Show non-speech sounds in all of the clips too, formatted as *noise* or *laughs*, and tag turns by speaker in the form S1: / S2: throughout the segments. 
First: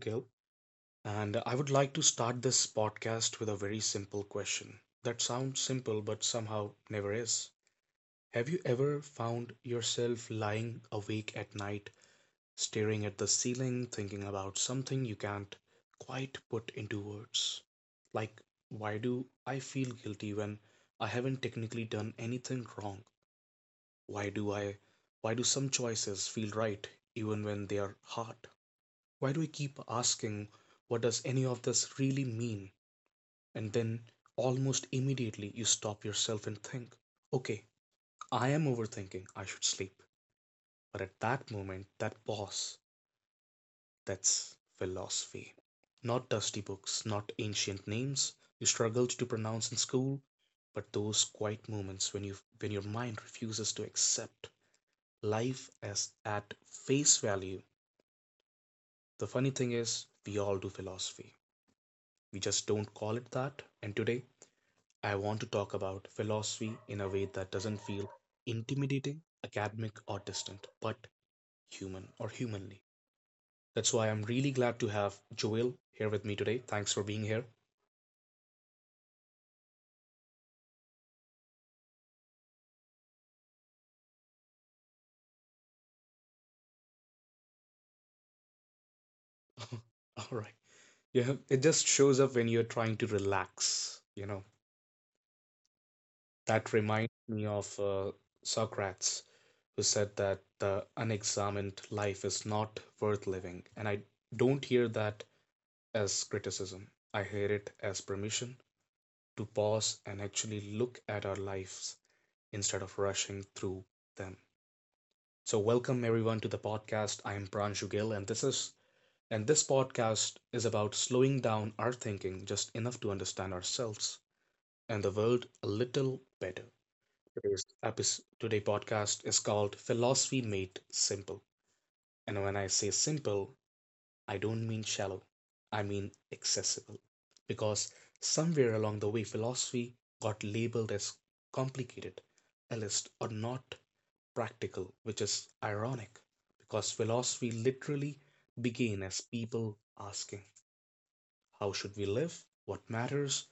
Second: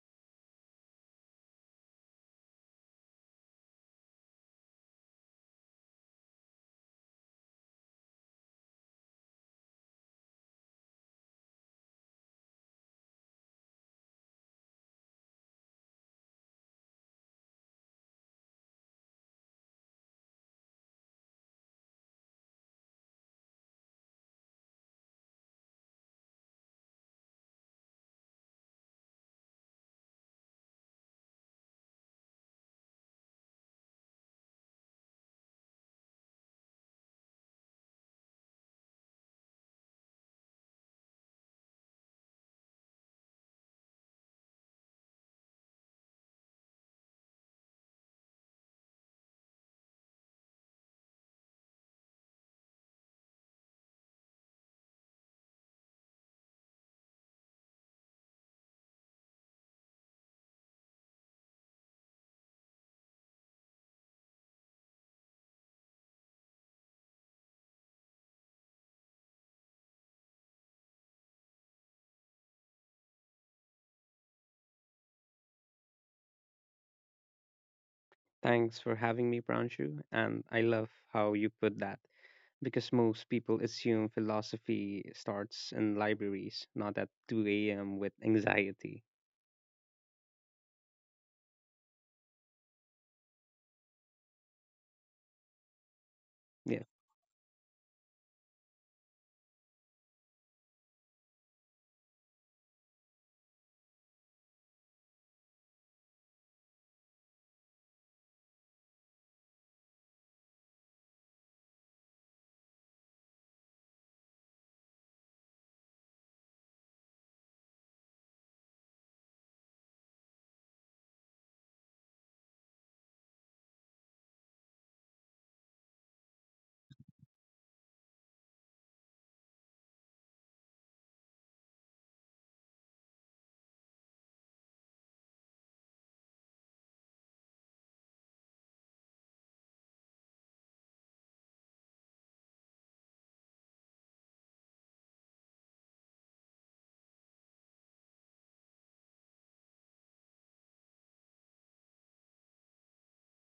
S1: Gill, and I would like to start this podcast with a very simple question that sounds simple but somehow never is. Have you ever found yourself lying awake at night, staring at the ceiling, thinking about something you can't quite put into words? Like, why do I feel guilty when I haven't technically done anything wrong? Why do I, why do some choices feel right even when they are hard? Why do we keep asking, what does any of this really mean? And then, almost immediately, you stop yourself and think, okay, I am overthinking, I should sleep. But at that moment, that pause, that's philosophy. Not dusty books, not ancient names you struggled to pronounce in school, but those quiet moments when your mind refuses to accept life as at face value. The funny thing is, we all do philosophy. We just don't call it that. And today, I want to talk about philosophy in a way that doesn't feel intimidating, academic, or distant, but human or humanly. That's why I'm really glad to have Joel here with me today. Thanks for being here.
S2: Thanks for having me, Pranshu. And I love how you put that because most people assume philosophy starts in libraries, not at 2 a.m. with anxiety.
S1: *laughs* All right. Yeah, it just shows up when you're trying to relax. You know, that
S2: Yeah,
S1: reminds me of Socrates, who said that the unexamined life is not worth living. And I don't hear that as criticism. I hear it as permission to pause and actually look at our lives instead of rushing through them. So welcome everyone to the podcast. I am Pranshu Gill, and this podcast is about slowing down our thinking just enough to understand ourselves and the world a little better. Today's episode, today podcast is called Philosophy Made Simple. And when I say simple, I don't mean shallow, I mean accessible, because somewhere along the way philosophy got labeled as complicated, elitist, or not practical, which is ironic, because philosophy literally began as people asking, "How should we live? What matters?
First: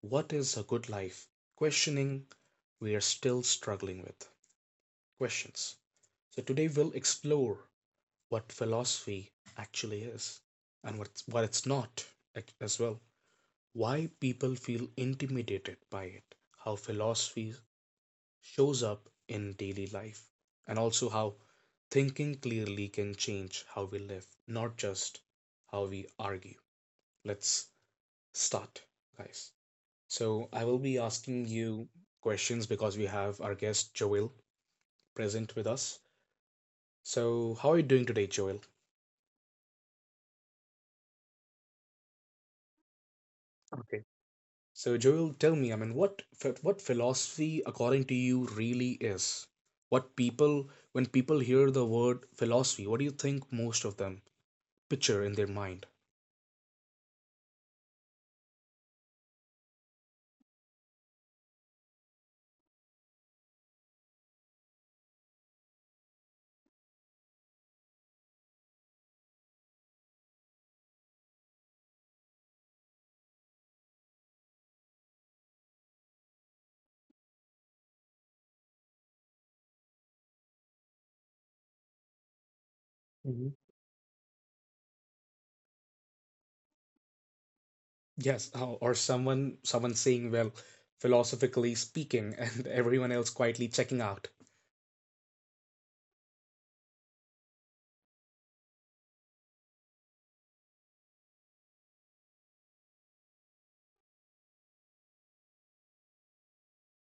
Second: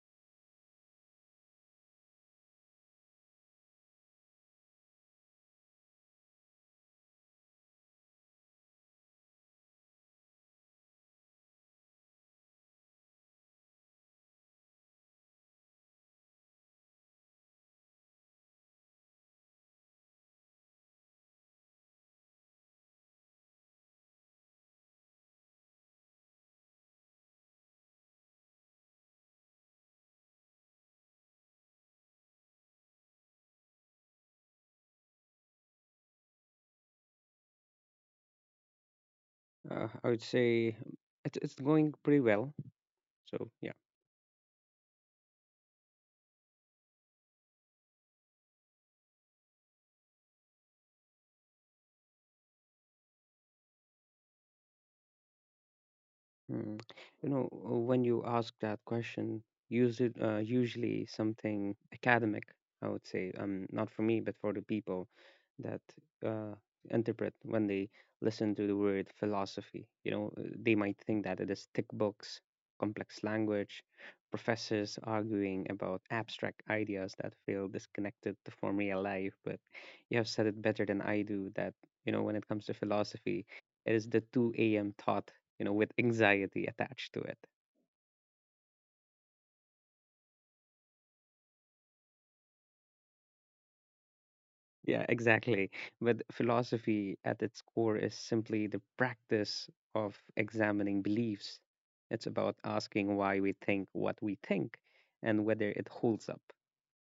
S1: What is a good life?" questioning we are still struggling with questions. So today we'll explore what philosophy actually is and what it's not as well. Why people feel intimidated by it, how philosophy shows up in daily life, and also how thinking clearly can change how we live, not just how we argue. Let's start, guys. So I will be asking you questions because we have our guest Joel present with us. So how are you doing today, Joel?
S2: I would say it's going pretty well. So, yeah.
S1: Okay. So Joel, tell me, I mean, what philosophy, according to you, really is? When people hear the word philosophy, what do you think most of them picture in their mind?
S2: Hmm. You know, when you ask that question, use it usually something academic, I would say, not for me, but for the people that uh, interpret when they listen to the word philosophy. You know, they might think that it is thick books, complex language, professors arguing about abstract ideas that feel disconnected to from real life. But you have said it better than I do that. When it comes to philosophy,
S1: Mhm.
S2: it is the 2 a.m. thought, with anxiety attached to it.
S1: Yes, or someone saying, well, philosophically speaking, *laughs* and everyone else quietly checking out.
S2: Yeah, exactly. But philosophy at its core is simply the practice of examining beliefs. It's about asking why we think what we think and whether it holds up.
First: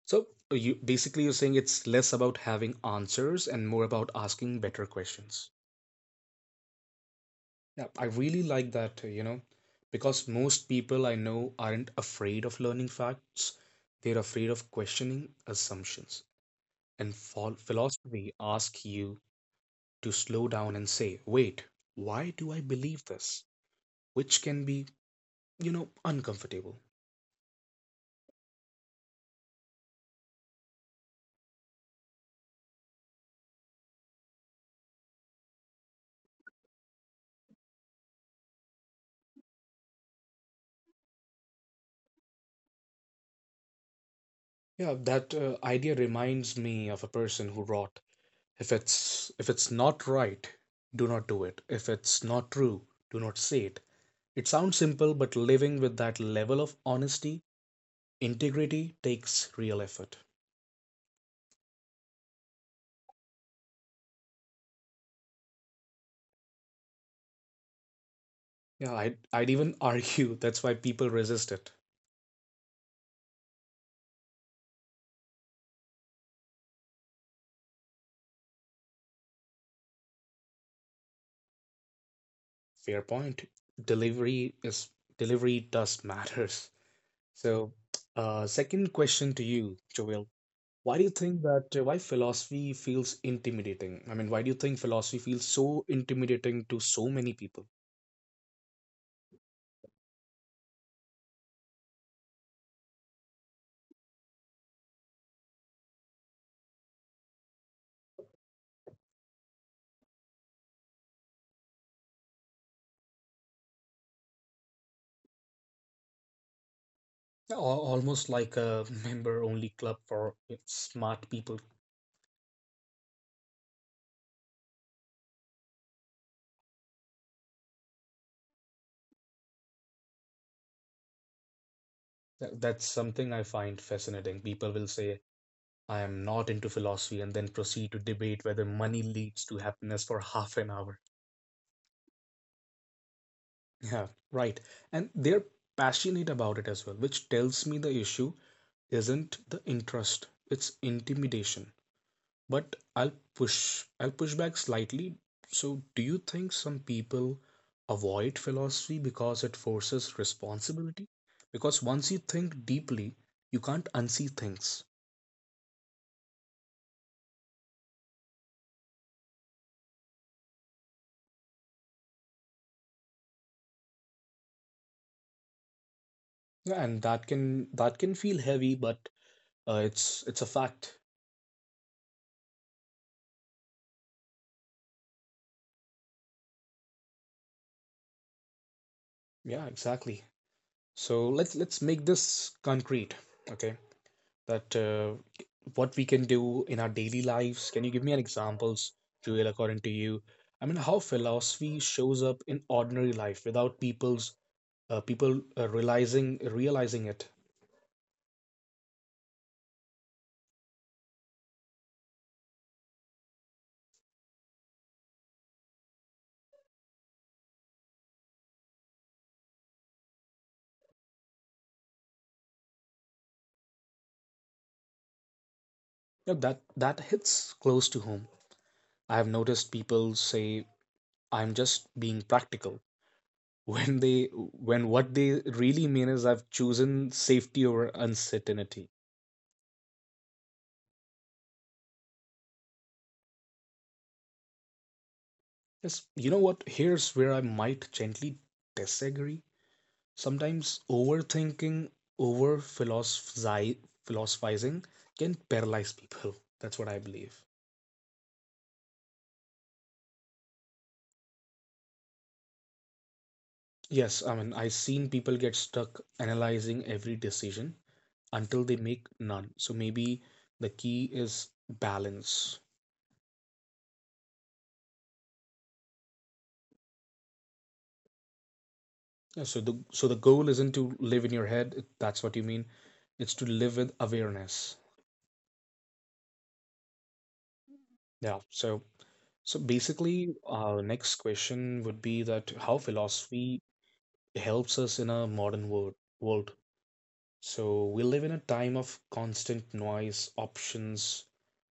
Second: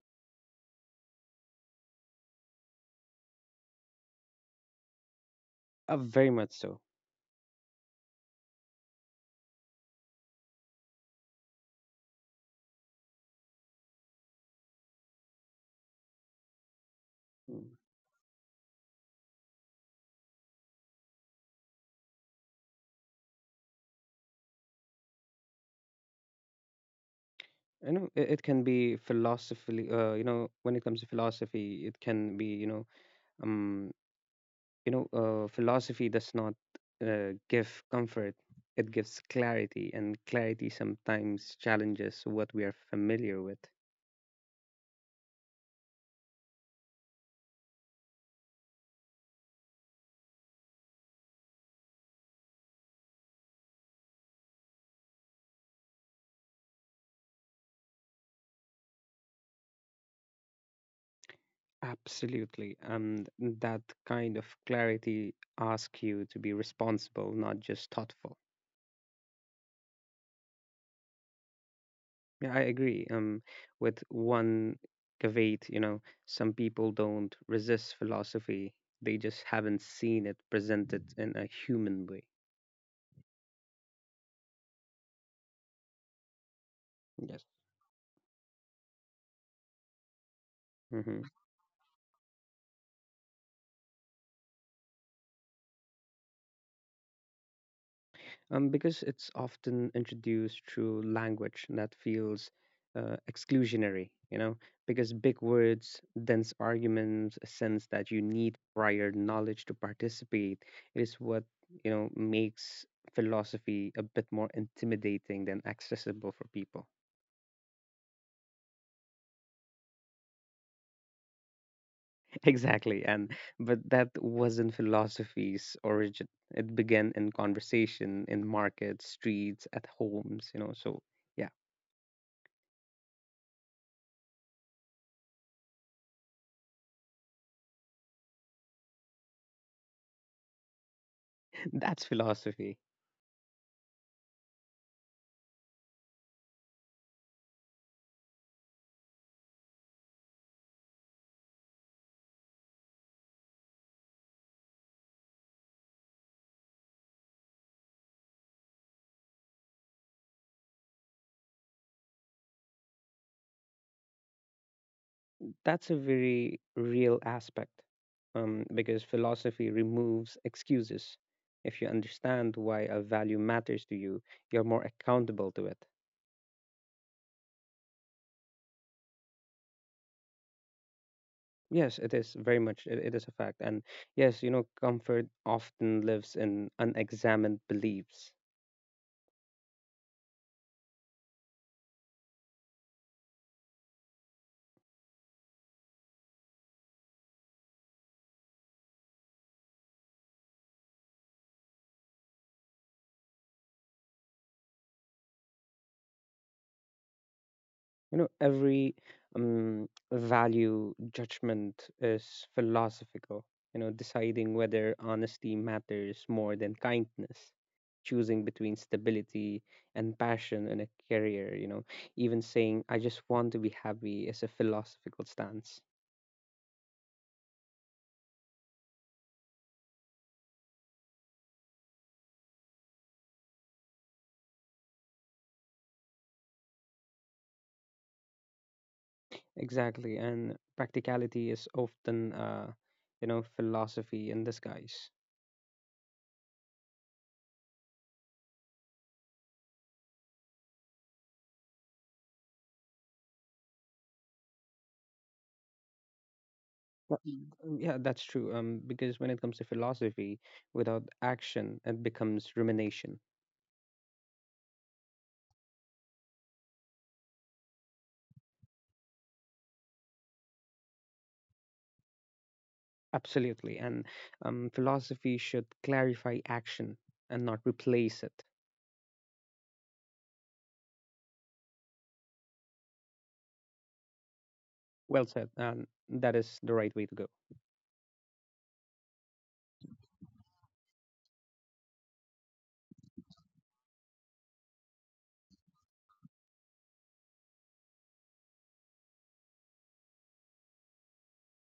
S1: So you basically you're saying it's less about having answers and more about asking better questions.
S2: Very much so.
S1: Yeah, I really like that, you know, because most people I know aren't afraid of learning facts. They're afraid of questioning assumptions. And phil-
S2: Mm.
S1: philosophy asks you to slow down and say, wait, why do I believe this? Which can be uncomfortable.
S2: It can be philosophically, when it comes to philosophy, it can be, um, you know philosophy does not give comfort, it gives clarity, and clarity sometimes challenges what we are familiar with.
S1: Yeah, that idea reminds me of a person who wrote, if it's not right, do not do it. If it's not true, do not say it. It sounds simple, but living with that level of honesty, integrity takes real effort.
S2: Absolutely. And that kind of clarity asks you to be responsible, not just thoughtful.
S1: Yeah, I'd even *laughs* argue that's why people resist it.
S2: Yeah, I agree, with one caveat. You know, some people don't resist philosophy, they just haven't seen it presented in a human way.
S1: Fair point. Delivery is delivery does matters.
S2: Yes.
S1: So, second question to you, Joel. Why do you
S2: Hmm.
S1: think that why philosophy feels intimidating? I mean, why do you think philosophy feels so intimidating to so many people?
S2: Because it's often introduced through language that feels exclusionary, you know, because big words, dense arguments, a sense that you need prior knowledge to participate is what, you know, makes philosophy a bit more intimidating than accessible for people.
S1: Yeah, almost like a member-only club for smart people.
S2: *laughs* Exactly. And but that wasn't philosophy's origin. It began in conversation, in markets, streets, at homes, you know. So yeah,
S1: That's something I find fascinating. People will say, I am not into philosophy, and then proceed to debate whether money leads to happiness for half an hour. *laughs*
S2: *laughs* that's philosophy.
S1: Yeah, right. And they're passionate about it as well, which tells me the issue isn't the interest, it's intimidation. But I'll push back slightly. So, do you think some people avoid philosophy because it forces responsibility? Because once you think deeply, you can't unsee things.
S2: That's a very real aspect, because philosophy removes excuses. If you understand why a value matters to you, you're more accountable to it.
S1: Yeah, and that can feel heavy, but it's a fact.
S2: Yes, it is very much. It is a fact. And yes, you know, comfort often lives in unexamined beliefs.
S1: Yeah, exactly. So let's make this concrete, okay? That what we can do in our daily lives. Can you give me an examples, Joel, according to you? I mean, how philosophy shows up in ordinary life without people realizing it.
S2: You know, every value judgment is philosophical, you know, deciding whether honesty matters more than kindness, choosing between stability and passion in a career, you know, even saying, "I just want to be happy" is a philosophical stance.
S1: Yeah, that hits close to home. I have noticed people say, "I'm just being practical," when what they really mean is I've chosen safety over uncertainty.
S2: Exactly. And practicality is often, philosophy in disguise.
S1: Yes, you know what? Here's where I might gently disagree. Sometimes overthinking, over philosophizing can paralyze people. That's what I believe.
S2: Mm. Yeah, that's true. Because when it comes to philosophy, without action, it becomes rumination.
S1: Yes, I mean, I've seen people get stuck analyzing every decision until they make none. So maybe the key is balance.
S2: Absolutely. And philosophy should clarify action and not replace it.
S1: Yeah, so the goal isn't to live in your head, if that's what you mean. It's to live with awareness.
S2: Well said. And that is the right way to go.
S1: Yeah. So basically, our next question would be that how philosophy helps us in a modern world. So we live in a time of constant noise, options,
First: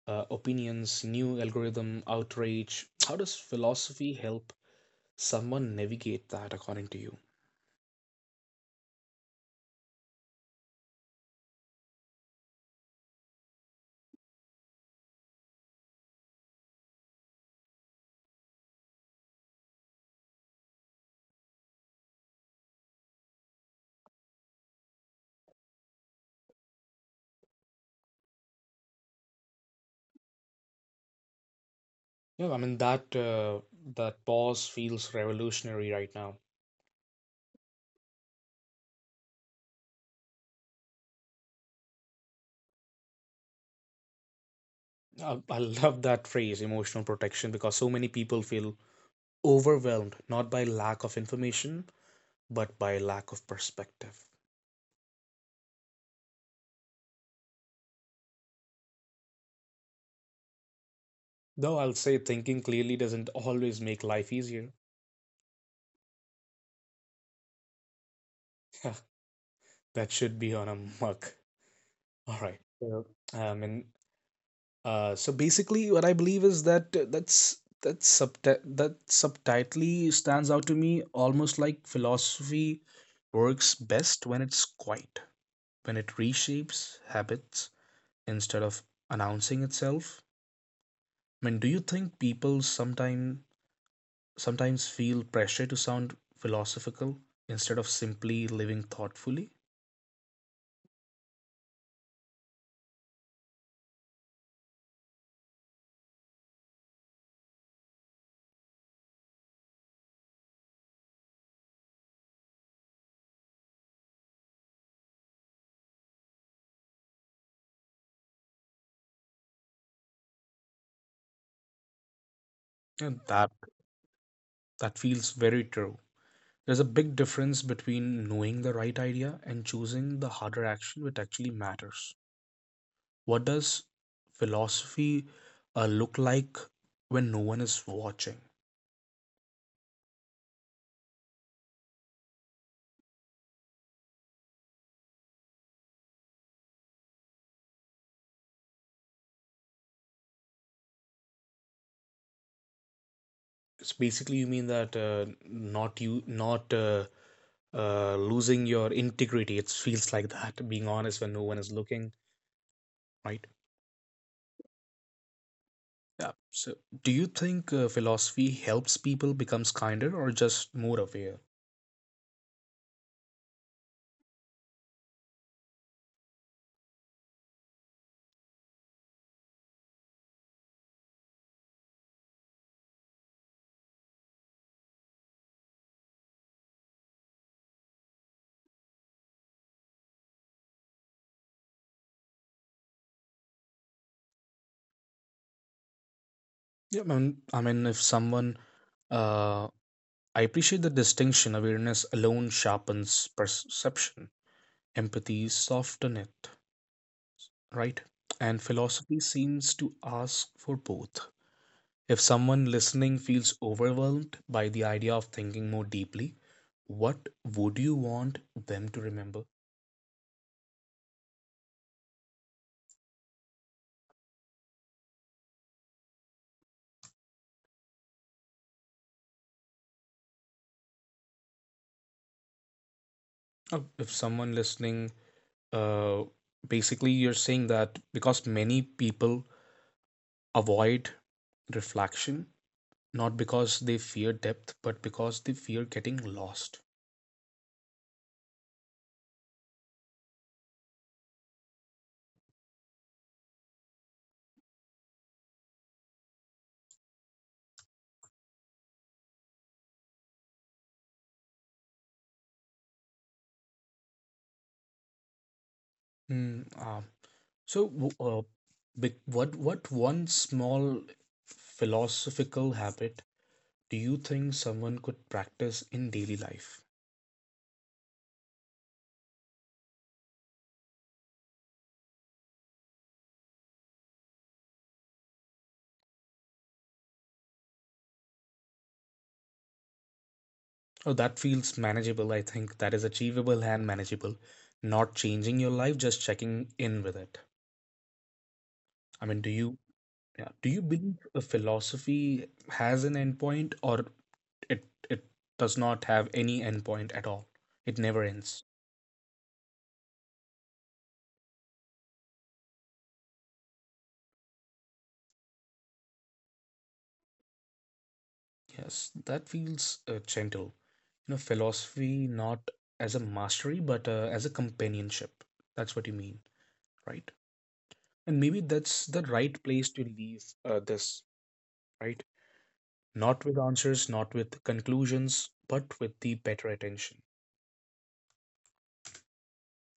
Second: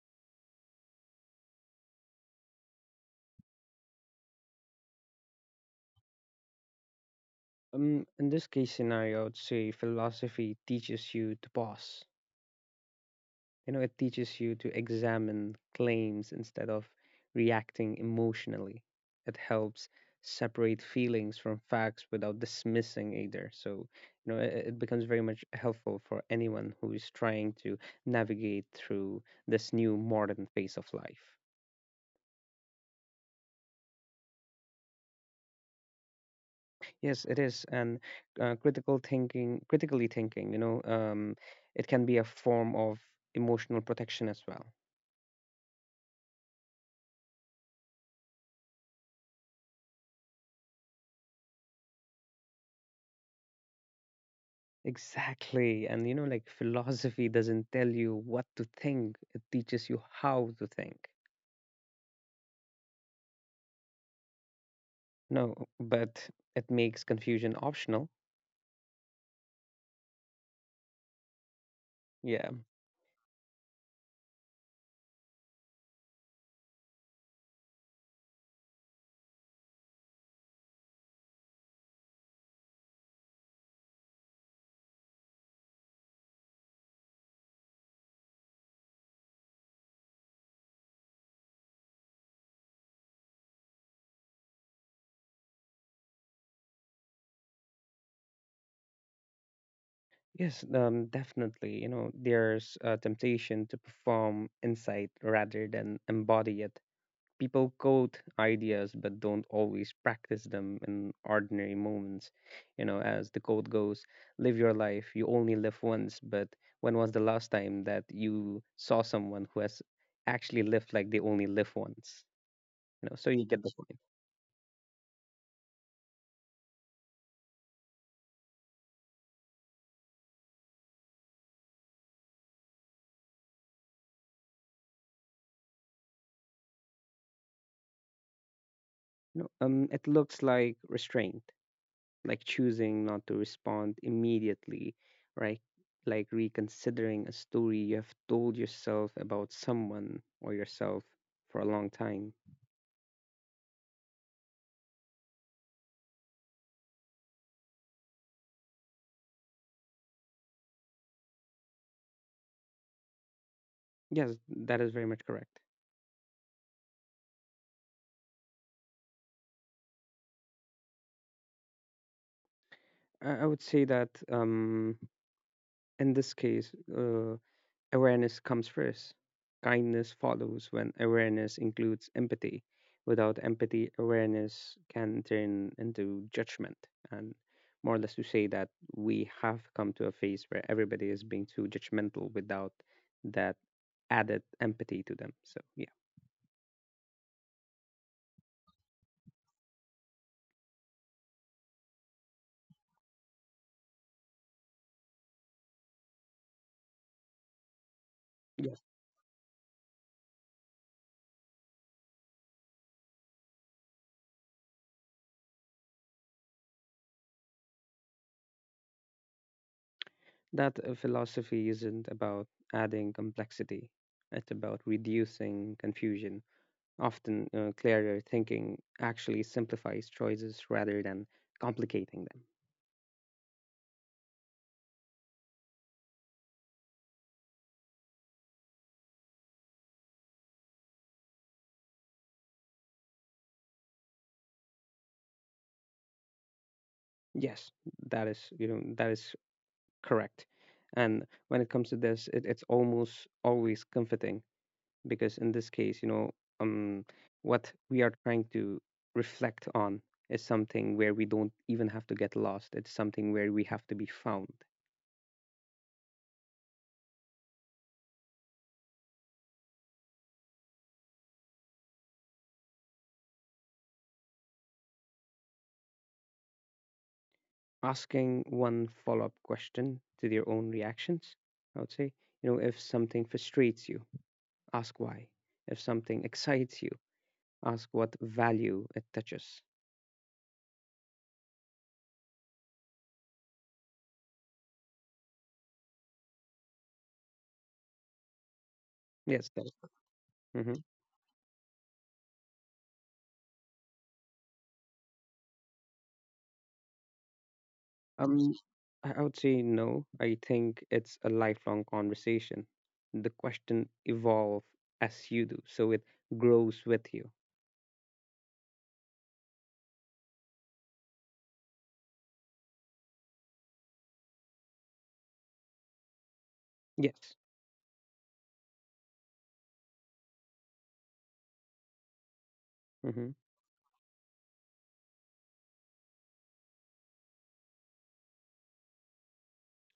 S1: opinions, new algorithm, outrage. How does philosophy help someone navigate that, according to you?
S2: In this case scenario, I would say philosophy teaches you to pause. You know, it teaches you to examine claims instead of reacting emotionally. It helps separate feelings from facts without dismissing either. So, you know, it becomes very much helpful for anyone who is trying to navigate through this new modern phase of life.
S1: Yeah, I mean that pause feels revolutionary right now.
S2: Yes, it is. And critically thinking, you know, it can be a form of emotional protection as well.
S1: I love that phrase, emotional protection, because so many people feel overwhelmed not by lack of information, but by lack of perspective.
S2: Exactly. And you know, like, philosophy doesn't tell you what to think, it teaches you how to think.
S1: Though I'll say thinking clearly doesn't always make life easier.
S2: No, but it makes confusion optional.
S1: *laughs* That should be on a mug. *laughs* All
S2: Yeah.
S1: right. Um, and so basically, what I believe is that subtitly stands out to me, almost like philosophy works best when it's quiet, when it reshapes habits instead of announcing itself? I mean, do you think people sometimes feel pressure to sound philosophical instead of simply living thoughtfully?
S2: Yes, definitely. You know, there's a temptation to perform insight rather than embody it. People quote ideas but don't always practice them in ordinary moments. You know, as the quote goes, live your life, you only live once, but when was the last time that you saw someone who has actually lived like they only live once? You know,
S1: And
S2: so you
S1: that
S2: get the point.
S1: that feels very true. There's a big difference between knowing the right idea and choosing the harder action which actually matters. What does philosophy look like when no one is watching?
S2: You know, it looks like restraint, like choosing not to respond immediately, right? Like reconsidering a story you have told yourself about someone or yourself for a long time.
S1: It's basically you mean that not losing your integrity. It feels like that, being honest when no one is looking, right?
S2: Yes, that is very much correct.
S1: Yeah. So, do you think philosophy helps people becomes kinder or just more aware?
S2: I would say that in this case, uh, awareness comes first. Kindness follows when awareness includes empathy. Without empathy, awareness can turn into judgment. And more or less to say that we have come to a phase where everybody is being too judgmental without that added empathy to them. So, yeah.
S1: Yeah, I mean, if uh, I appreciate the distinction. Awareness alone sharpens perception. Empathy softens it, right? And philosophy seems to ask for both. If someone listening feels overwhelmed by the idea of thinking more deeply, what would you want them to remember?
S2: That philosophy isn't about adding complexity, it's about reducing confusion. Often, clearer thinking actually simplifies choices rather than complicating them.
S1: Oh, if someone listening, uh, basically you're saying that because many people avoid reflection, not because they fear depth, but because they fear getting lost.
S2: Yes, that is correct. And when it comes to this, it's almost always comforting because in this case, um, what we are trying to reflect on is something where we don't even have to get lost. It's something where we have to be found.
S1: Hmm. So, w- uh, what one small philosophical habit do you think someone could practice in daily life?
S2: Asking one follow-up question to their own reactions, I would say, you know, if something frustrates you, ask why. If something *laughs* excites you, ask what value it touches.
S1: Oh, that feels manageable. I think that is achievable and manageable. Not changing your life, just checking in with it. I mean, do
S2: Yes,
S1: you yeah, do
S2: that.
S1: you believe a philosophy has an endpoint, or it does not have any endpoint at all? It never
S2: Um,
S1: ends.
S2: I would say no. I think it's a lifelong conversation. The question evolve as you do, so it grows with you.
S1: Yes, that feels gentle. You know, philosophy not as a mastery, but as a companionship. That's what you mean, right?
S2: Yes.
S1: And maybe that's the right place to leave this, right?
S2: Mm-hmm.
S1: Not with answers, not with conclusions, but with the better attention,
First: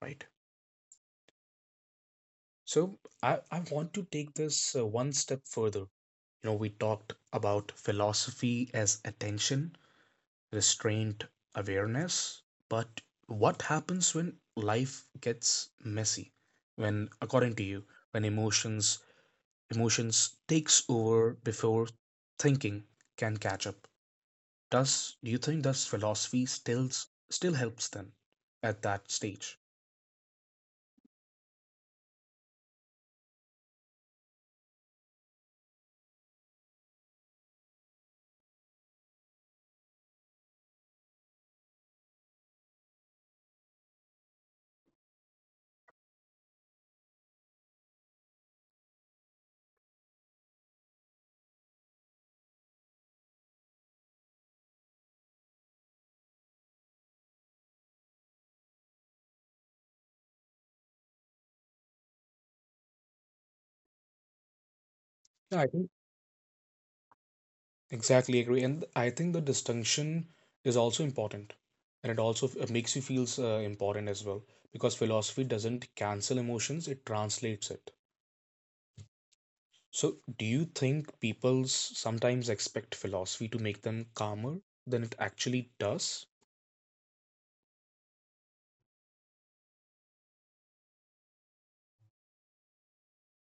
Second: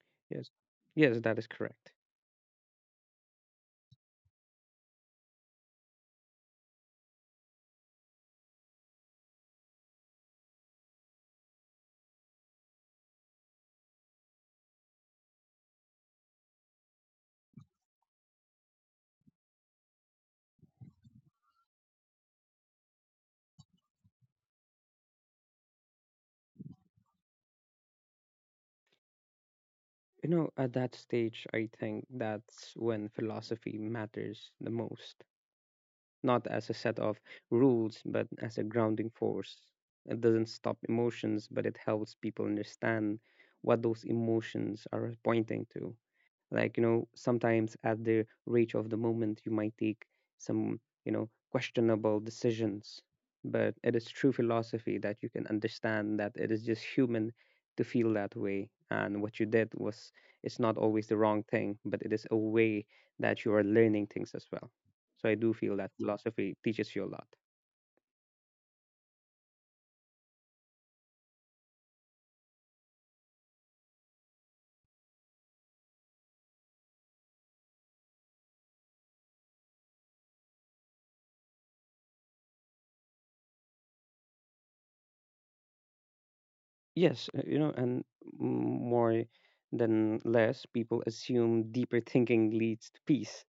S1: right?
S2: Yes. Yes, that is correct.
S1: So I want to take this one step further. You know, we talked about philosophy as attention, restraint, awareness, but what happens when life gets messy? When, according to you, when emotions takes over before thinking can catch up. Does do you think does philosophy still helps them at that stage?
S2: You know, at that stage, I think that's when philosophy matters the most. Not as a set of rules, but as a grounding force. It doesn't stop emotions, but it helps people understand what those emotions are pointing to. Like, you know, sometimes at the reach of the moment you might take some, you know, questionable decisions, but it is true philosophy that you can understand that it is just human to feel that way, and what you did was, it's not always the wrong thing, but it is a way that you are learning things as well. So I do
S1: Yeah, I
S2: feel
S1: think
S2: that philosophy teaches you a lot.
S1: exactly agree, and I think the distinction is also important, and it also makes you feel important as well, because philosophy doesn't cancel emotions; it translates it. So, do you think people sometimes expect philosophy to make them calmer than it actually does?
S2: Yes, you know, and more than less people assume deeper thinking leads to peace,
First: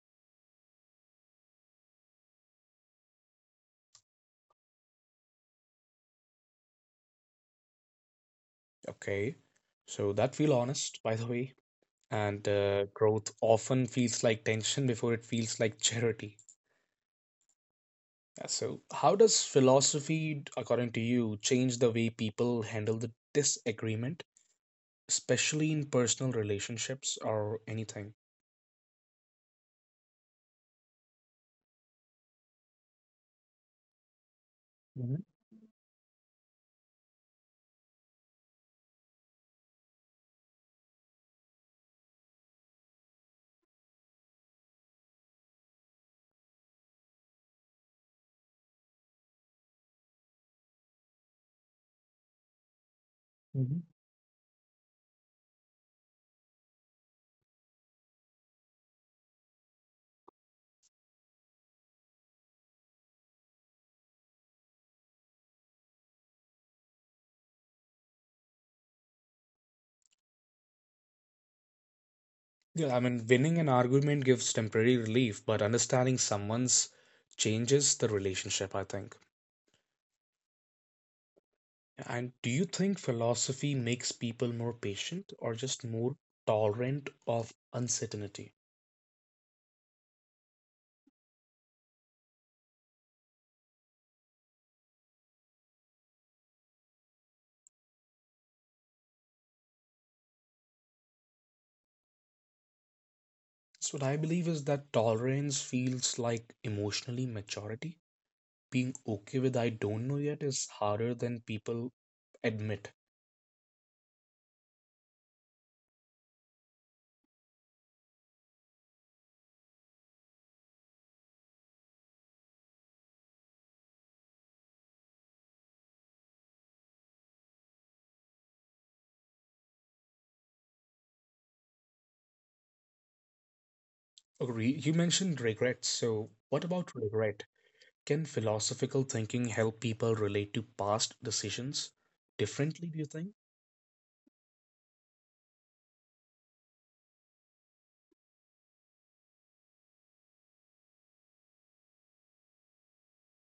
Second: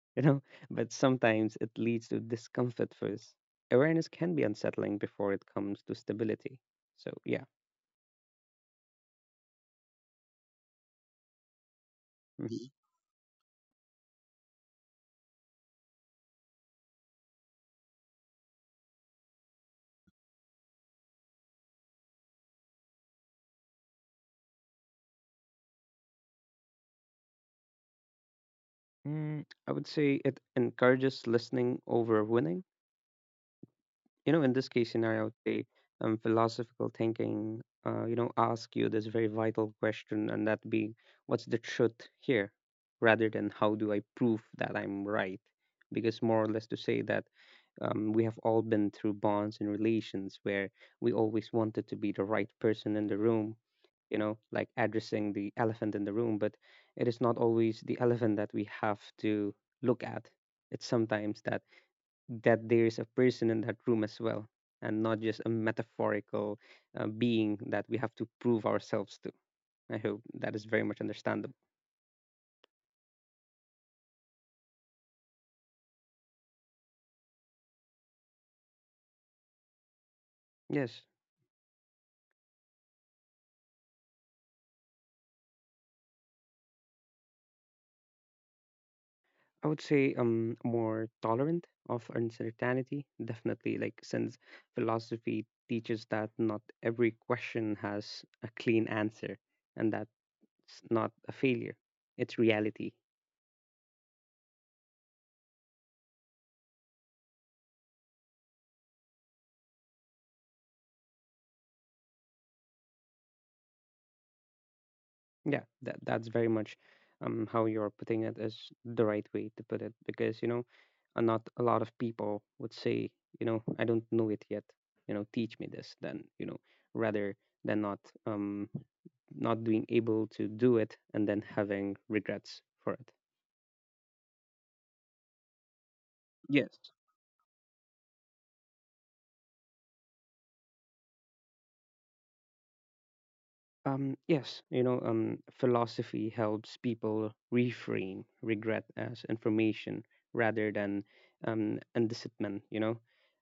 S2: *laughs* you know, but sometimes it leads to discomfort first. Awareness can be unsettling before it comes to stability. So, yeah.
S1: Okay, so that feel honest, by the way, and
S2: Mhm.
S1: uh, growth often feels like tension *laughs* before it feels like charity. Yeah. So, how does philosophy, according to you, change the way people handle the disagreement, especially in personal relationships or anything?
S2: Mm, I would say it encourages listening over winning. You know, in this case scenario,
S1: Mhm,
S2: I would say philosophical thinking, ask you this very vital question, and that being, what's the truth here? Rather than, how do I prove that I'm right? Because more or less to say that we have all been through bonds and relations where we always wanted to be the right person in the room,
S1: mhm.
S2: you know, like addressing the elephant in the room, but it is not always the elephant that we have to look at. It's sometimes that there is a person in that room as well, and not just a metaphorical being that we have to prove ourselves to. I hope that is very much understandable.
S1: Yeah, I mean, winning an argument gives temporary relief, but understanding someone's changes the relationship, I think.
S2: Yes.
S1: And do you think philosophy makes people more patient or just more tolerant of uncertainty?
S2: I would say more tolerant of uncertainty, definitely. Like, since philosophy teaches that not every question has a clean answer, and that's not a failure; it's reality.
S1: So what I believe is that tolerance feels like emotionally maturity. Being okay with I don't know yet is harder than people admit.
S2: Yeah, that's very much how you're putting it, is the right way to put it, because you know, not a lot of people would say, you know, I don't know it yet. You know, teach me this. Then you know, rather than um not being able to do it and then having regrets for it.
S1: Agree. You mentioned regret, so what
S2: Yes.
S1: about regret? Can philosophical thinking help people relate to past decisions differently, do you think?
S2: Philosophy helps people reframe regret as information rather than indictment, you know.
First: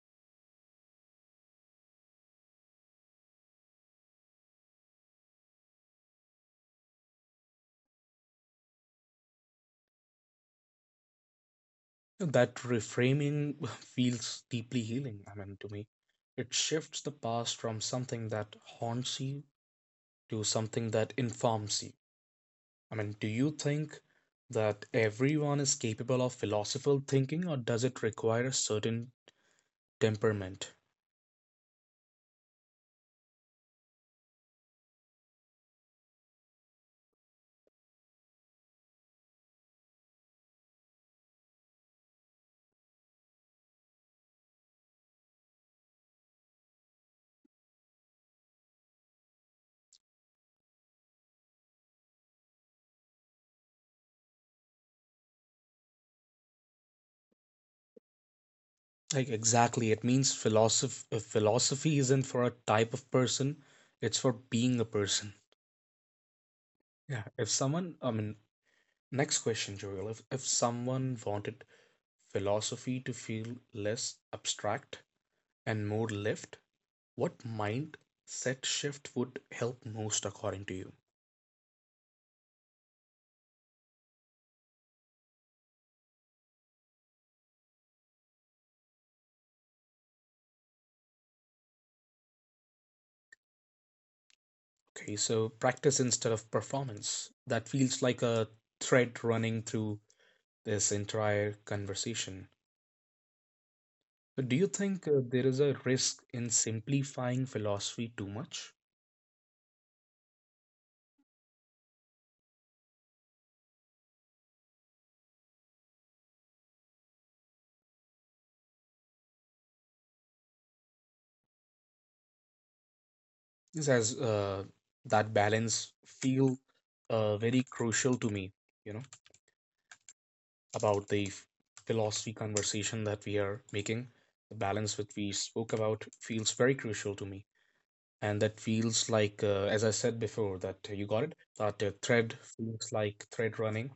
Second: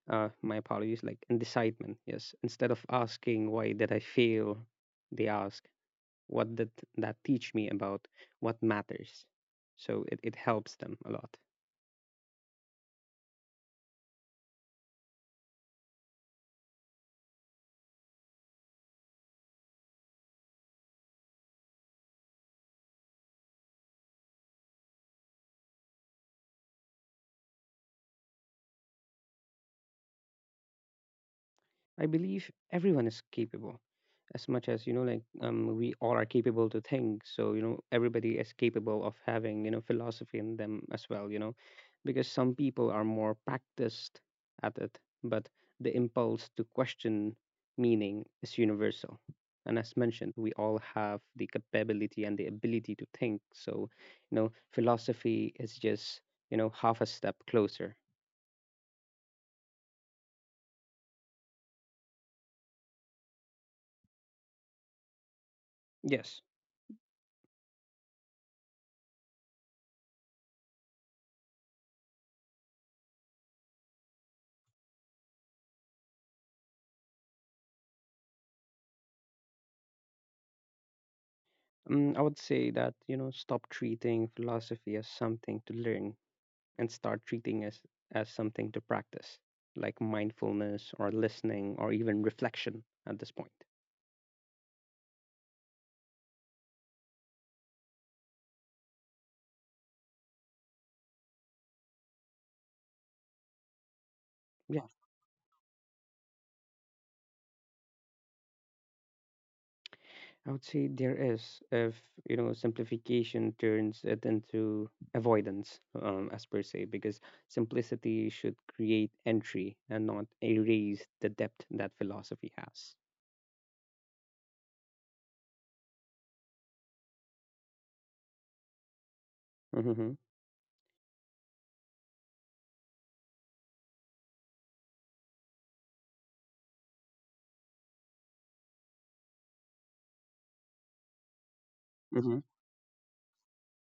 S2: My apologies, like indictment, yes. Instead of asking, why did I fail? They ask, what did that teach me about what matters? So it helps them a lot.
S1: That reframing *laughs* feels deeply healing, I mean, to me. It shifts the past from something that haunts you to something that informs you. I mean, do you think that everyone is capable of philosophical thinking, or does it require a certain temperament?
S2: I believe everyone is capable, as much as you know, like, we all are capable to think. So you know, everybody is capable of having, you know, philosophy in them as well. You know, because some people are more practiced at it, but the impulse to question meaning is universal. And as mentioned, we all have the capability and the ability to think. So, you know, philosophy is just, you know, half a step closer.
S1: Like exactly, it means philosophy isn't for a type of person, it's for being a person.
S2: Yes.
S1: Yeah. If someone, I mean, next question, Joel. If someone wanted philosophy to feel less abstract and more lived, what mindset shift would help most, according to you?
S2: Mm, I would say that, you know, stop treating philosophy as something to learn and start treating as something to practice, like mindfulness or listening or even reflection at this point.
S1: Okay, so practice instead of performance. That feels like a thread running through this entire conversation. Do you
S2: Yeah,
S1: think there is a risk in simplifying philosophy too much?
S2: I would say there is if, you know, simplification turns it into avoidance, as per se, because simplicity should create entry and not erase the depth that philosophy has.
S1: This has that balance feel very crucial to me, you know,
S2: Mm-hmm.
S1: about philosophy conversation that we are making. The balance that we spoke about feels very crucial to me. And that feels like, as I said before, that you got it, that thread
S2: Mm-hmm.
S1: feels like thread running.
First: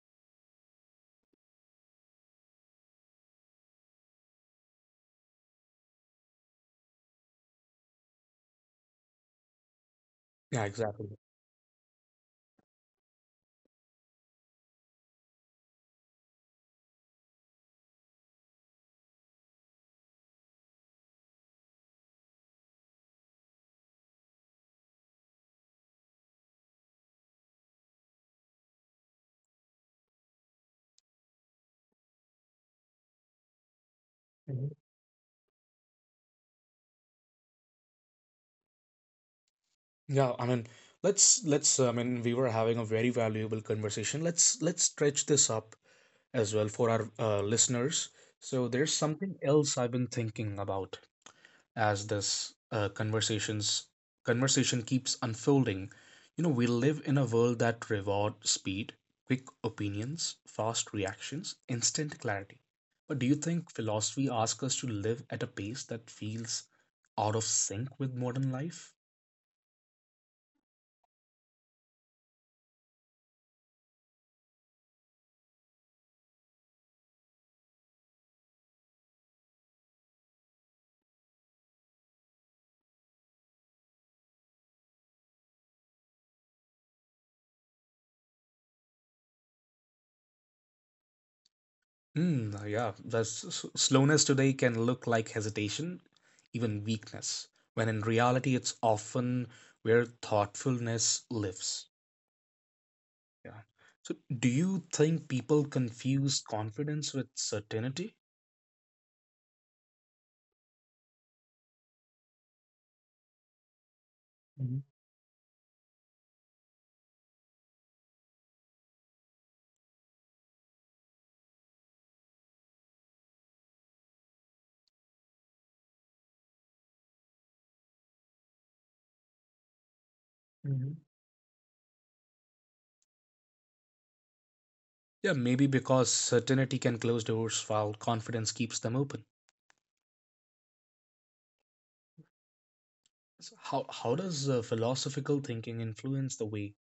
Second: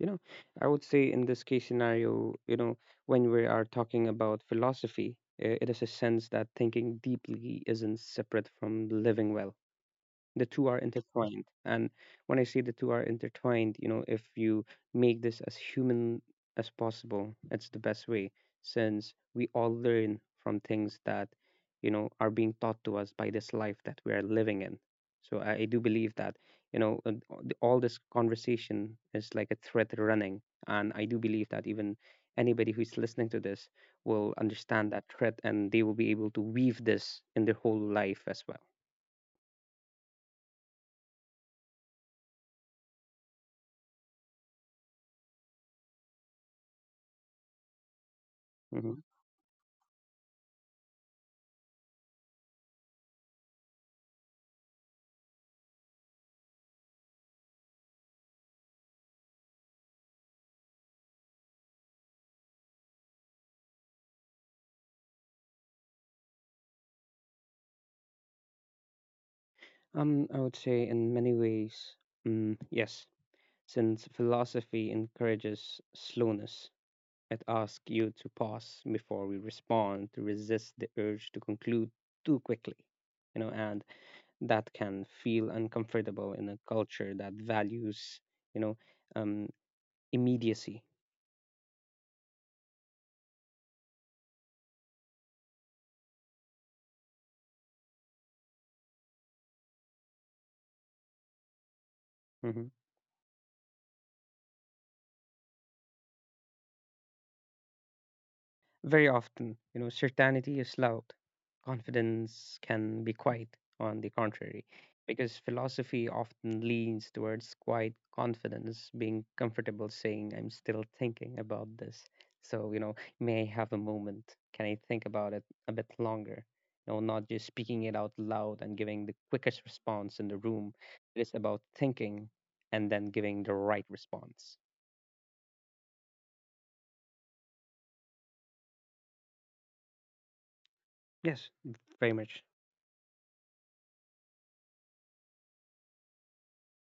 S2: You know, I would say in this case scenario, you know, when we are talking about philosophy, it is a sense that thinking deeply isn't separate from living well. The
S1: Yeah,
S2: two are
S1: exactly.
S2: intertwined. And when I say the two are intertwined, you know, if you make this as human as possible, it's the best way, since we all learn from things that, you know, are being taught to us by this life that we are living in. I do believe that, you know uh, all this conversation is like a thread running, and I do believe that even anybody who's listening to this will understand that thread and they will be able to weave this in their whole life as well.
S1: Yeah, I mean, let's I mean, we were having a very valuable conversation. Let's stretch this up as well for our listeners. So there's
S2: Mhm.
S1: something else I've been thinking about as this conversation keeps unfolding. You know, we live in a world that reward speed, quick opinions, fast reactions, instant clarity. But do you think philosophy asks us to live at a pace that feels out of sync with modern life?
S2: I would say in many ways, yes, since philosophy encourages slowness. It asks you to pause before we respond, to resist the urge to conclude too quickly, you know, and that can feel uncomfortable in a culture that values, you know, um, immediacy.
S1: Mm, yeah, that's slowness today can look like hesitation, even weakness, when in reality it's often where thoughtfulness lives.
S2: Mm-hmm.
S1: Yeah. So, do you think people confuse confidence with certainty?
S2: Very often, you know, certainty is loud. Confidence can be quiet, on the contrary,
S1: Mhm,
S2: because philosophy often leans towards quiet confidence, being comfortable saying, I'm still thinking about this. So, you know, may I have a moment? Can I think about it a bit longer? You know, not just speaking it out loud and giving the quickest response in the room.
S1: mhm.
S2: It is about thinking and then giving the right response.
S1: Yeah, maybe because certainty can close doors while confidence keeps them open.
S2: Yes, very much.
S1: So how does philosophical thinking influence the way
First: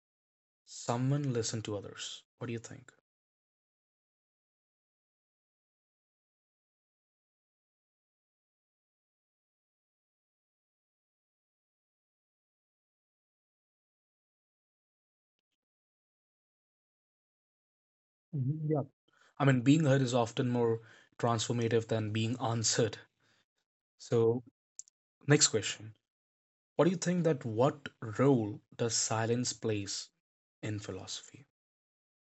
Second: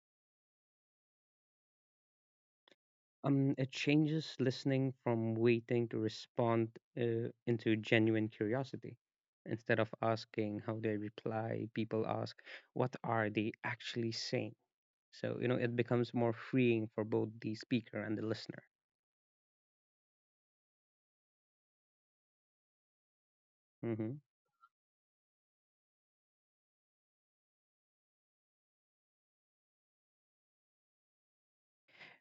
S1: someone listen to others? What do you think?
S2: It changes listening from waiting to respond into genuine curiosity. Instead of asking how they reply, people ask, what are they actually saying? So, you know, it becomes more freeing for both the speaker and the listener.
S1: I mean, being heard is often more transformative than being answered.
S2: Mm-hmm.
S1: So, next question. What do you think that what role does silence plays in philosophy?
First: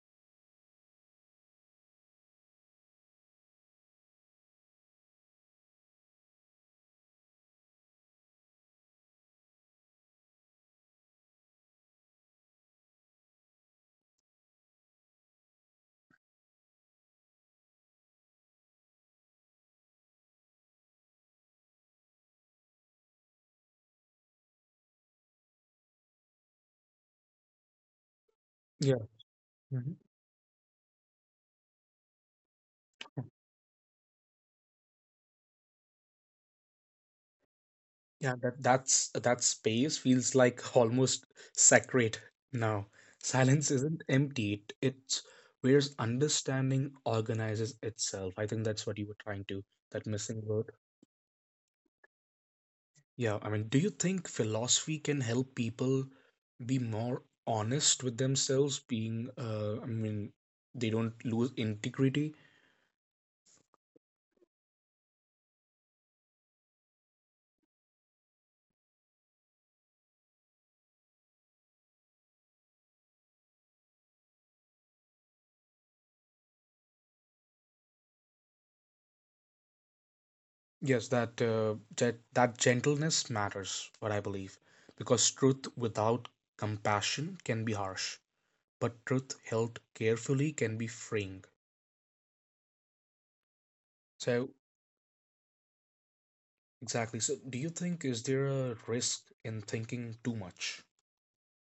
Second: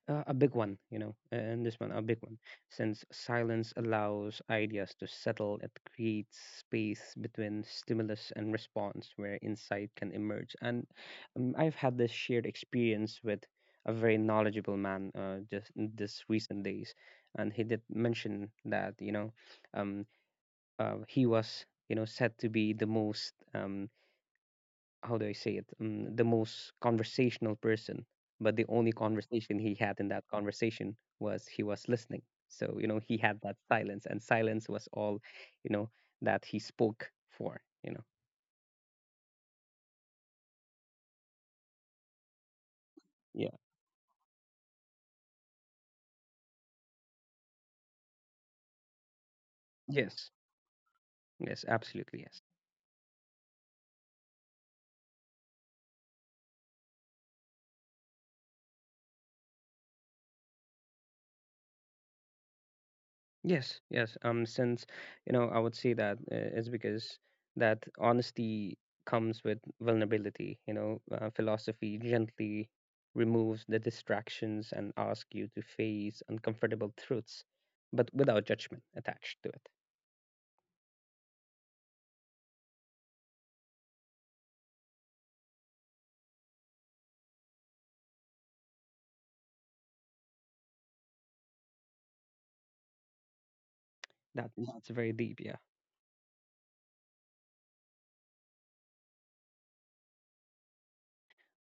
S2: A big one, you know, and this one, a big one. Since silence allows ideas to settle, it creates space between stimulus and response where insight can emerge. And I've had this shared experience with a very knowledgeable man just in this recent days. And he did mention that, um, he was, you know, said to be the most how do I say it? The most conversational person, but the only
S1: Yeah.
S2: conversation he
S1: Mhm.
S2: had in that conversation was he was listening. So, you know, he had that silence, and silence was all, you know, that he spoke for, you know.
S1: Yeah, that's that space feels like almost sacred now.
S2: Yeah.
S1: Silence isn't empty. It's where's understanding organizes itself. I think that's what you were trying to, that
S2: Yes.
S1: missing word.
S2: Yes, absolutely. Yes.
S1: Yeah, I mean, do you think philosophy can help people be more honest with themselves, being, I mean, they don't lose integrity?
S2: Yes, yes. Since, you know, I would say that is because that honesty comes with vulnerability. Philosophy gently removes the distractions and asks you to face uncomfortable truths, but without judgment attached to it.
S1: Yes, that that gentleness matters, what I believe, because truth without compassion can be harsh, but truth held carefully can be freeing. So,
S2: That that's very deep. Yeah.
S1: exactly. So, do you think is there a risk in thinking too much?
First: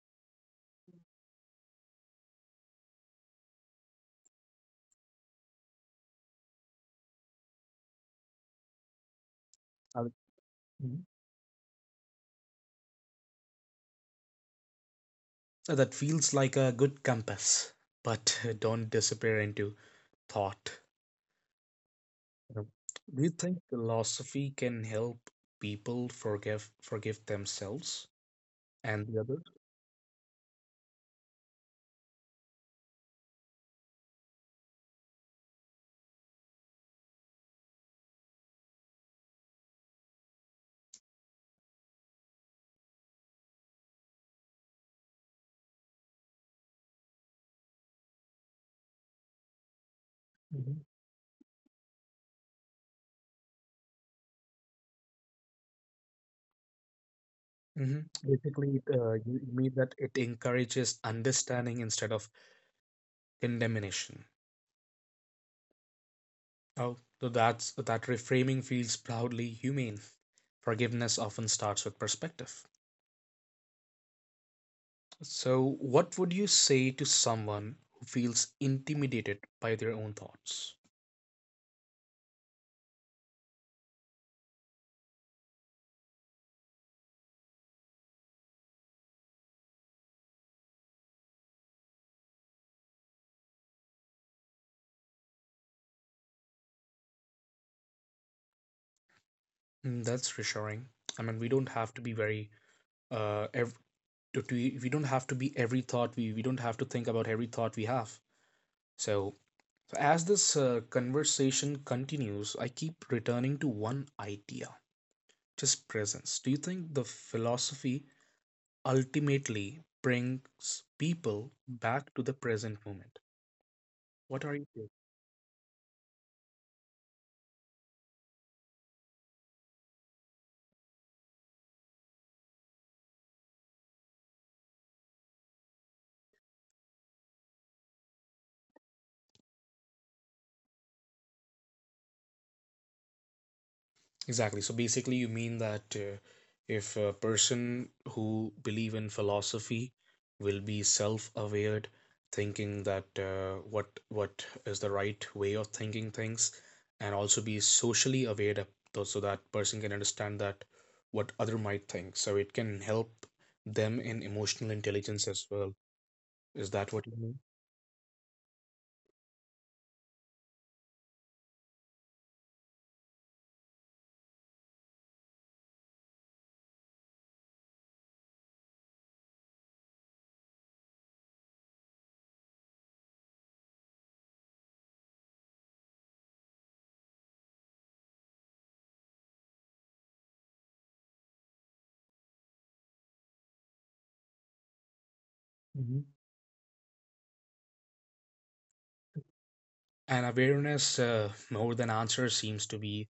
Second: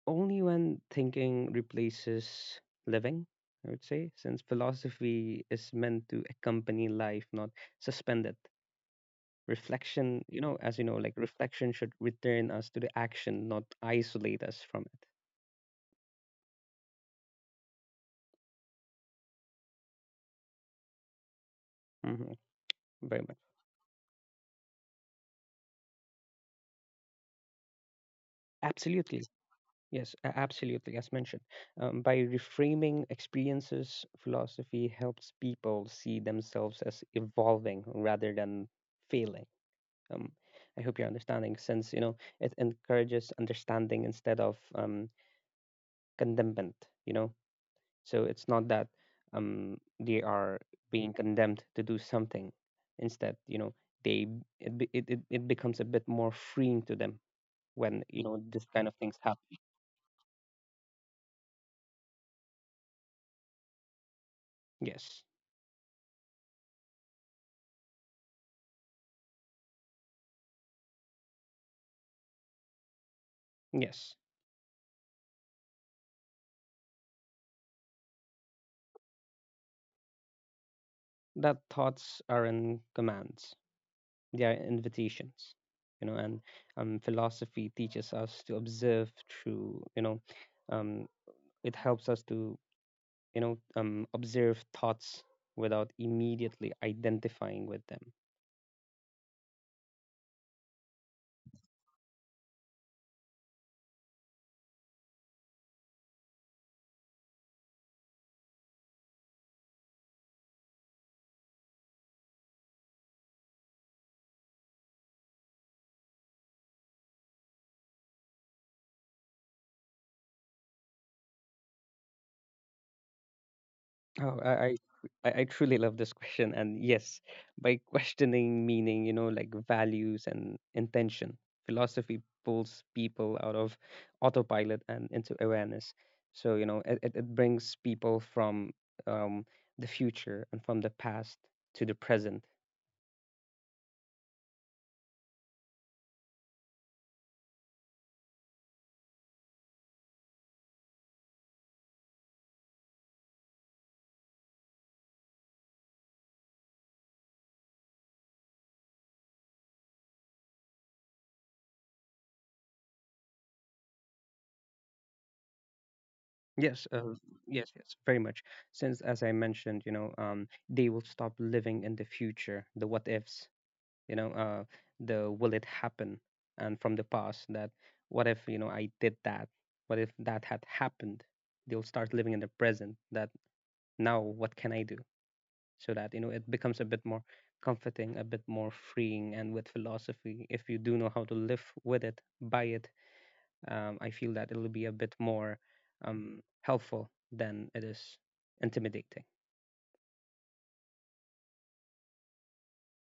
S2: Only when thinking replaces living, I would say, since philosophy is meant to accompany life, not suspend it.
S1: I would-
S2: Reflection, you know, as you know,
S1: Mhm.
S2: like reflection should return us to the action, not isolate us from it.
S1: So that feels like a good compass, but *laughs* don't disappear into thought.
S2: Hmm.
S1: Yep.
S2: Very
S1: Do you
S2: much.
S1: think philosophy can help people forgive themselves and the
S2: Absolutely.
S1: others?
S2: Yes, absolutely. As mentioned, by reframing experiences, philosophy helps people see themselves as evolving rather than failing. Um, I hope you're understanding, since you know it encourages understanding instead of condemnment. You know, so it's not that they are
S1: Mhm.
S2: being condemned to do something. Instead, you know, they it it becomes a bit more freeing to them
S1: Mhm.
S2: when, you know, this
S1: Basically, it,
S2: kind of things
S1: you
S2: happen.
S1: mean that it encourages understanding instead of condemnation.
S2: Yes,
S1: Oh, so that's that reframing feels proudly humane. Forgiveness often starts with perspective.
S2: yes,
S1: So, what would you say to someone who feels intimidated by their own thoughts?
S2: that thoughts are in commands. They are invitations. You know, and philosophy teaches us to observe through. You know, um, it helps us to, observe thoughts without immediately identifying with them.
S1: Mm, that's reassuring. I mean, we don't have to be very uh ev- to, to, we don't have to be every thought we don't have to think about every thought we have. So, so as this conversation continues, I keep returning to one idea, just presence. Do you think the philosophy ultimately brings people back to the present moment?
S2: Oh,
S1: What are
S2: I, I
S1: you?
S2: I I truly love this question. And yes, by questioning meaning, you know, like values and intention, philosophy pulls people out of autopilot and into awareness. So, you know, it brings people from, um, the future and from the past to the present.
S1: Exactly. So basically, you mean that if a person who believe in philosophy will be self-aware, thinking that what is the right way of thinking things, and also be socially aware, of those, so that person can understand that what other might think. So it can help them in emotional intelligence as well. Is that
S2: Yes,
S1: what you mean?
S2: yes, yes, very much. Since, as I mentioned, you know, they will stop living in the future, the what ifs, you know uh, the will it happen, and from the past, that what if, you know, I did that, what if that had happened. They'll start living in the present, that now what can I do. So that, you know, it becomes a bit more comforting, a bit more freeing, and with philosophy, if you do know how to live with it, by it, I feel that it'll be a bit more
S1: Mhm.
S2: helpful than it is intimidating.
S1: And awareness more than answer seems to be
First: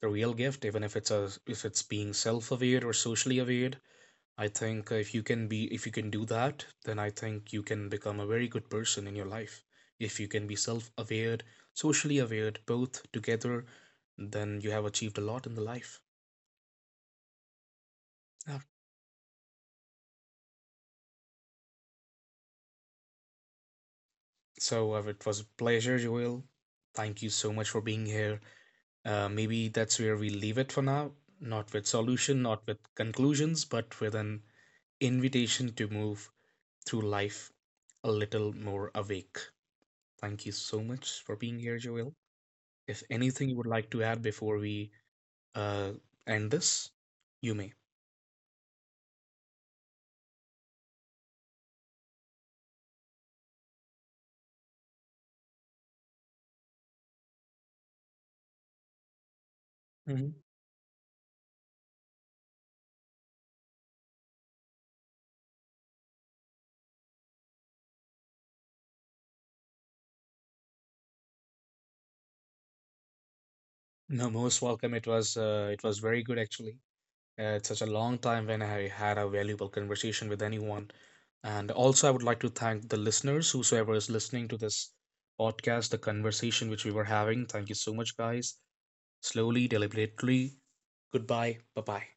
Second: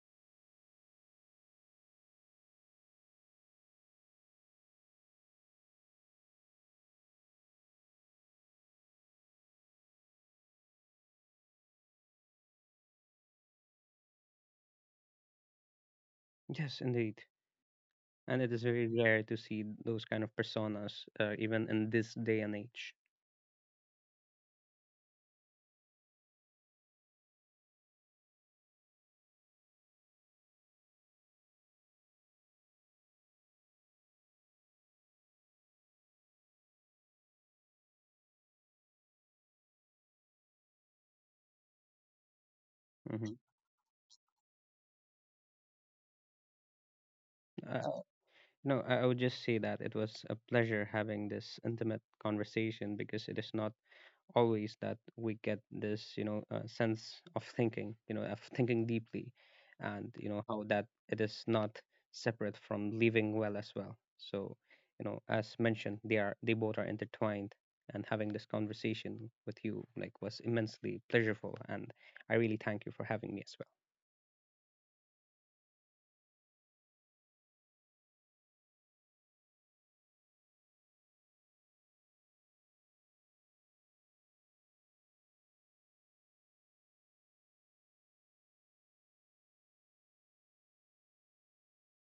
S1: the real gift, even if it's a if it's being self-aware or socially aware. I think if you can be if you can do that, then I think you can become a very good person in your life if you can be self-aware, socially aware, both together, then you have achieved a lot in the life.
S2: Yes, indeed. And it
S1: Yeah.
S2: is very rare to see those kind of personas even in this day and age.
S1: So it was a pleasure, Joel. Thank you so much for being here. Maybe that's where we leave it for now, not with solution, not with conclusions, but with an invitation to move through life a little more awake. Thank you so much for being here, Joel. If
S2: Mhm.
S1: anything you would like to add before we uh, end this, you may.
S2: Uh, no, I would just say that it was a pleasure having this intimate conversation, because it is not always that we get this, you know, sense of thinking, you know, of thinking deeply, and you
S1: Hmm.
S2: know how that it is not separate from living well as well. So, you know, as mentioned, they are, they both are intertwined, and having this conversation with you like was immensely pleasurable, and I really thank you for having me as well.
S1: No, most welcome. It was very good actually. It's such a long time when I had a valuable conversation with anyone. And also, I would like to thank the listeners, whosoever is listening to this podcast, the conversation which we were having. Thank you so much, guys. Slowly, deliberately. Goodbye. Bye bye.